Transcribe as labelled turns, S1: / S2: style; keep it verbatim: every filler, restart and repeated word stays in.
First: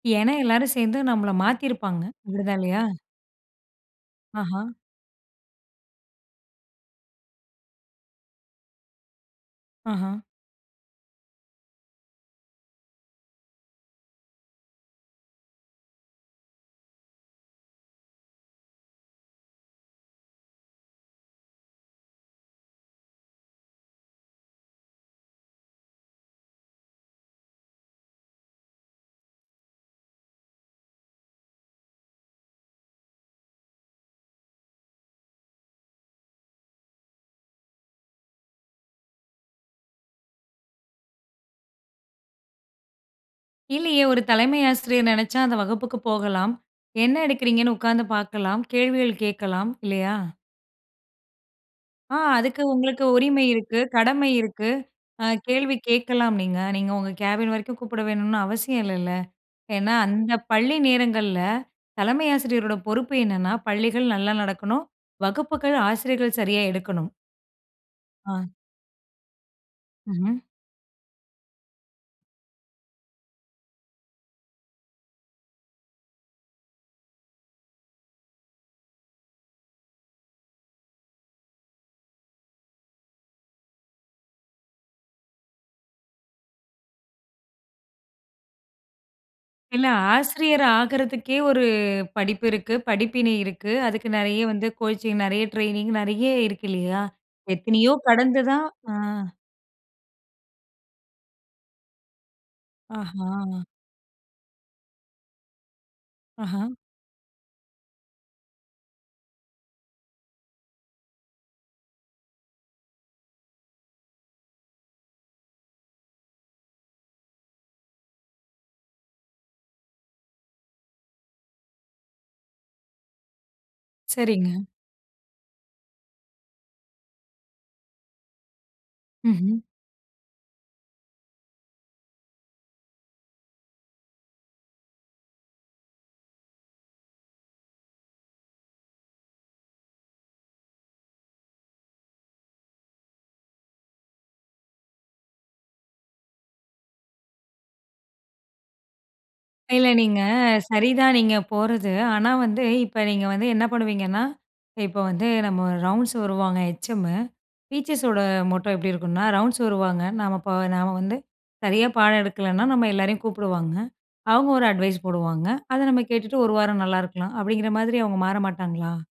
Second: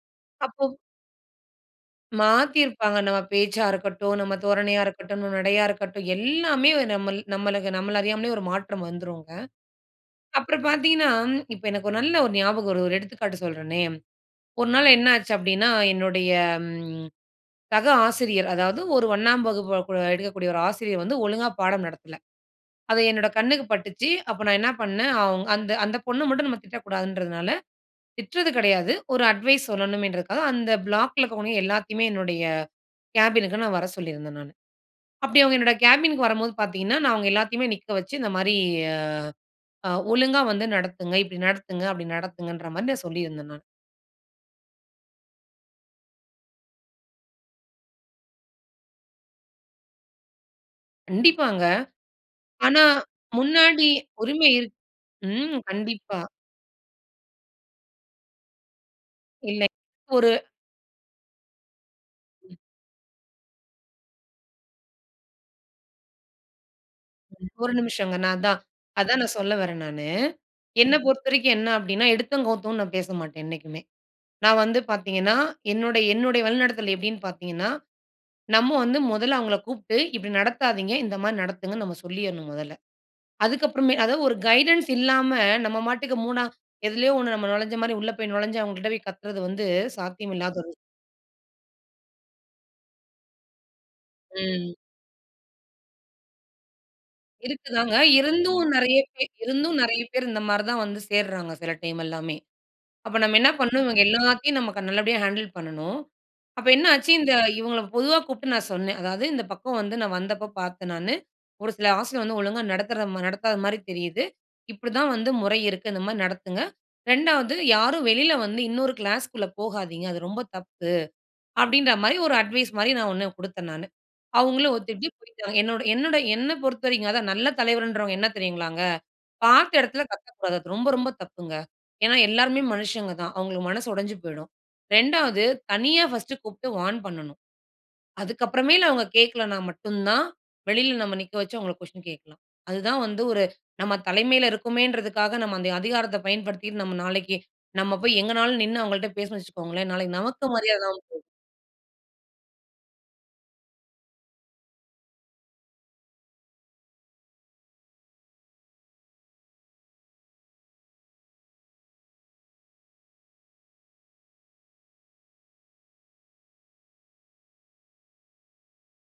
S1: ஏன்னா,
S2: அப்போ.
S1: எல்லாரும் சேந்து நம்மள மாத்திருப்பாங்க. அப்டிதான்
S2: மாத்தி
S1: இல்லையா?
S2: இருப்பாங்க. நம்ம பேச்சா இருக்கட்டும், நம்ம
S1: ஆஹா.
S2: தோரணையா இருக்கட்டும், நம் நடையா இருக்கட்டும் எல்லாமே நம்மள் நம்மளுக்கு நம்மள அறியாமலே ஒரு மாற்றம் வந்துருங்க.
S1: ஆஹா.
S2: அப்புறம் பாத்தீங்கன்னா, இப்போ எனக்கு ஒரு நல்ல ஒரு ஞாபகம் வருது. ஒரு எடுத்துக்காட்டு சொல்றனே. ஒரு நாள் என்ன ஆச்சு அப்டின்னா, என்னுடைய ம் சக ஆசிரியர். அதாவது ஒரு ஒண்ணாம் வகுப்பு வ குழ எடுக்கக்கூடிய ஒரு ஆசிரியர் வந்து ஒழுங்கா பாடம் நடத்தல. அது என்னோட கண்ணுக்கு பட்டுச்சு. அப்போ நான் என்னா பண்ணேன். அவ்ங் அந்த அந்த பொண்ணு மட்டும் நம்ம திட்டக்கூடாதுன்றதுனால. திட்றது கெடையாது. ஒரு அட்வைஸ் சொல்லணுமேன்றதுக்காக அந்த பிளாக்ல இருக்கிறவங்க எல்லாத்தையுமே என்னுடைய கேபினுக்கு நான் வர சொல்லியிருந்தேன் நானு. அப்டி அவுங்க என்னோட கேபின்க்கு வரம்போது பாத்தீங்கன்னா, நான் அவுங்க எல்லாத்தையுமே நிக்க வச்சு, இந்த மாரி ஆ அ ஒழுங்கா வந்து நடத்துங்க. இப்டி நடத்துங்க, அப்டி நடத்துங்கன்ற மாரி நான் சொல்லியிருந்தேன் நானு.
S1: இல்லியே! ஒரு தலைமை ஆசிரியர் நெனச்சா, அந்த வகுப்புக்கு போகலாம். என்ன எடுக்கிறீங்கன்னு உக்காந்து பாக்கலாம், கேள்விகள் கேக்கலாம், இல்லையா?
S2: கண்டிப்பாங்க.
S1: ஆ. அதுக்கு
S2: ஆனா,
S1: உங்களுக்கு உரிமை இருக்கு,
S2: முன்னாடி
S1: கடமை
S2: உரிமை
S1: இருக்கு,
S2: இருக்கு
S1: அ
S2: ம்,
S1: கேள்வி
S2: கண்டிப்பா.
S1: கேக்கலாம் நீங்க. நீங்க உங்க கேபின் வரைக்கும் கூப்பட வேணுன்னு அவசியம் இல்லல்ல.
S2: இல்லை.
S1: ஏன்னா,
S2: ஒரு
S1: அந்த பள்ளி நேரங்கள்ல தலைமை ஆசிரியரோட பொறுப்பு என்னன்னா, பள்ளிகள் நல்லா நடக்கணும், வகுப்புகள் ஆசிரியர்கள் சரியா எடுக்கணும்.
S2: ஒரு நிமிஷங்க. நான்
S1: ஆ.
S2: அதான் அதான் நான் சொல்ல வறேன் நானு.
S1: ம்ஹ்ம்.
S2: என்ன பொறுத்தவரைக்கும் என்ன அப்டின்னா, எடுத்தோம், கவுத்தோன் நான் பேசமாட்டேன், என்னைக்குமே. நான் வந்து பாத்தீங்கன்னா, என்னுடைய என்னுடைய வழிநடத்தல் எப்டின்னு பாத்தீங்கன்னா, நம்ம வந்து மொதல்ல அவுங்கள கூப்ட்டு இப்டி நடத்தாதீங்க. இந்த மாரி நடத்துங்கன்னு நம்ம சொல்லியர்ணும் மொதல்ல. அதுக்கு அப்றமே அதா ஒரு கைடன்ஸ் இல்லாம நம்ம மாட்டுக்கு மூணா எதிலயோ ஒண்ணு நம்ம நொழஞ்ச மாரி, உள்ள போய் நொழஞ்ச அவுங்க கிட்ட போய் கத்துறது வந்து
S1: இல்ல,
S2: சாத்தியம் இல்லாத
S1: ஆசிரியர் ஆகுறதுக்கே ஒரு படிப்பு இருக்கு. படிப்பினை இருக்கு. அதுக்கு நெறைய வந்து
S2: ம்.
S1: கோச்சிங், நெறைய ட்ரெய்னிங், நெறைய இருக்கு இல்லையா?
S2: இருக்கு
S1: எத்தனையோ
S2: தாங்க.
S1: கடந்து தான்
S2: இருந்தும்
S1: ஆ
S2: நிறைய பே இருந்தும், நிறைய பேர் இந்த மாரி தான் வந்து சேர்றாங்க. சில டைம் எல்லாமே. அப்ப நம்ம என்னா
S1: ஆஹா.
S2: பண்ணனும்? இவங்க எல்லாத்தையும் நமக்கு நல்லபடியா ஹேண்டுல் பண்ணனும். அப்ப
S1: ஆஹா.
S2: என்ன ஆச்சு? இந்த இவுங்கள பொதுவா கூப்ட்டு நான் சொன்னேன். அதாவது இந்த பக்கம் வந்து நான் வந்தப்ப பாத்தேன் நானு. ஒரு சில ஆசிரியர் வந்து ஒழுங்கா நடத்துறத மா நடத்தாத மாதிரி தெரியிது. இப்டி தான் வந்து முறை இருக்கு. இந்த மாரி நடத்துங்க. இரண்டாவது யாரும் வெளில வந்து இன்னொரு கிளாஸ்க்குள்ள போகாதீங்க, அது ரொம்ப தப்பு. அப்டின்ற மாரி, ஒரு அட்வைஸ் மாரி ஒண்ணு குடுத்தேன் நானு.
S1: சரிங்க.
S2: அவுங்களும் ஒத்துட்டு, போய்ட்டாங்க. என்னுடைய என்னுடைய என்ன பொறுத்தவரைக்கும் அதான் நல்ல தலைவர்ன்றவங்க என்ன தெரியுங்களாங்க,
S1: ம்ஹ்ம்.
S2: பாத்த எடத்துல கத்தக்கூடாது. அது ரொம்ப ரொம்ப தப்புங்க. ஏன்னா எல்லாருமே மனுஷங்க தான். அவுங்களுக்கு மனசு உடஞ்சு போய்டும். ரெண்டாவது தனியா ஃபர்ஸ்ட்டு கூப்ட்டு வார்ன் பண்ணனும். அதுக்கப்றமேல் அவங்க கேக்கலனா மட்டும் தான், வெளில நம்ம நிக்க வச்சு அவங்கள கொஷின் கேக்கலாம். அதுதான் வந்து ஒரு நம்ம தலைமைல இருக்கமோன்றதுக்காக, நம்ம அந்த அதிகாரத்த பயன்படுத்திட்டு, நாளைக்கு நம்ம போய் எங்கனாலும் நின்னு அவங்கள்ட்ட பேசுனோம்னு
S1: இல்ல.
S2: வச்சுக்கோங்களேன், நாளைக்கு
S1: நீங்க
S2: நமக்கு மரியாத இல்லாம
S1: சரிதான்
S2: போவும்.
S1: நீங்க போறது. ஆனா வந்து, இப்ப நீங்க வந்து என்ன பண்ணுவீங்கன்னா, இப்போ வந்து நம்ம ரவுண்ட்ஸ் வருவாங்க ஹெச்எம்மு. டீச்சர்ஸோட மொட்டோ எப்டி இருக்குன்னா ரவுண்ட்ஸ் வருவாங்க, நம்ம ப நாம வந்து சரியா பாடம் எடுக்கலன்னா நம்ம எல்லாரையும் கூப்டுவாங்க. அவங்க ஒரு அட்வைஸ் போடுவாங்க. அத நம்ம கேட்டுட்டு ஒரு வாரம் நல்லா இருக்கலாம். அப்டிங்கிற மாதிரி அவுங்க மாற மாட்டாங்களா?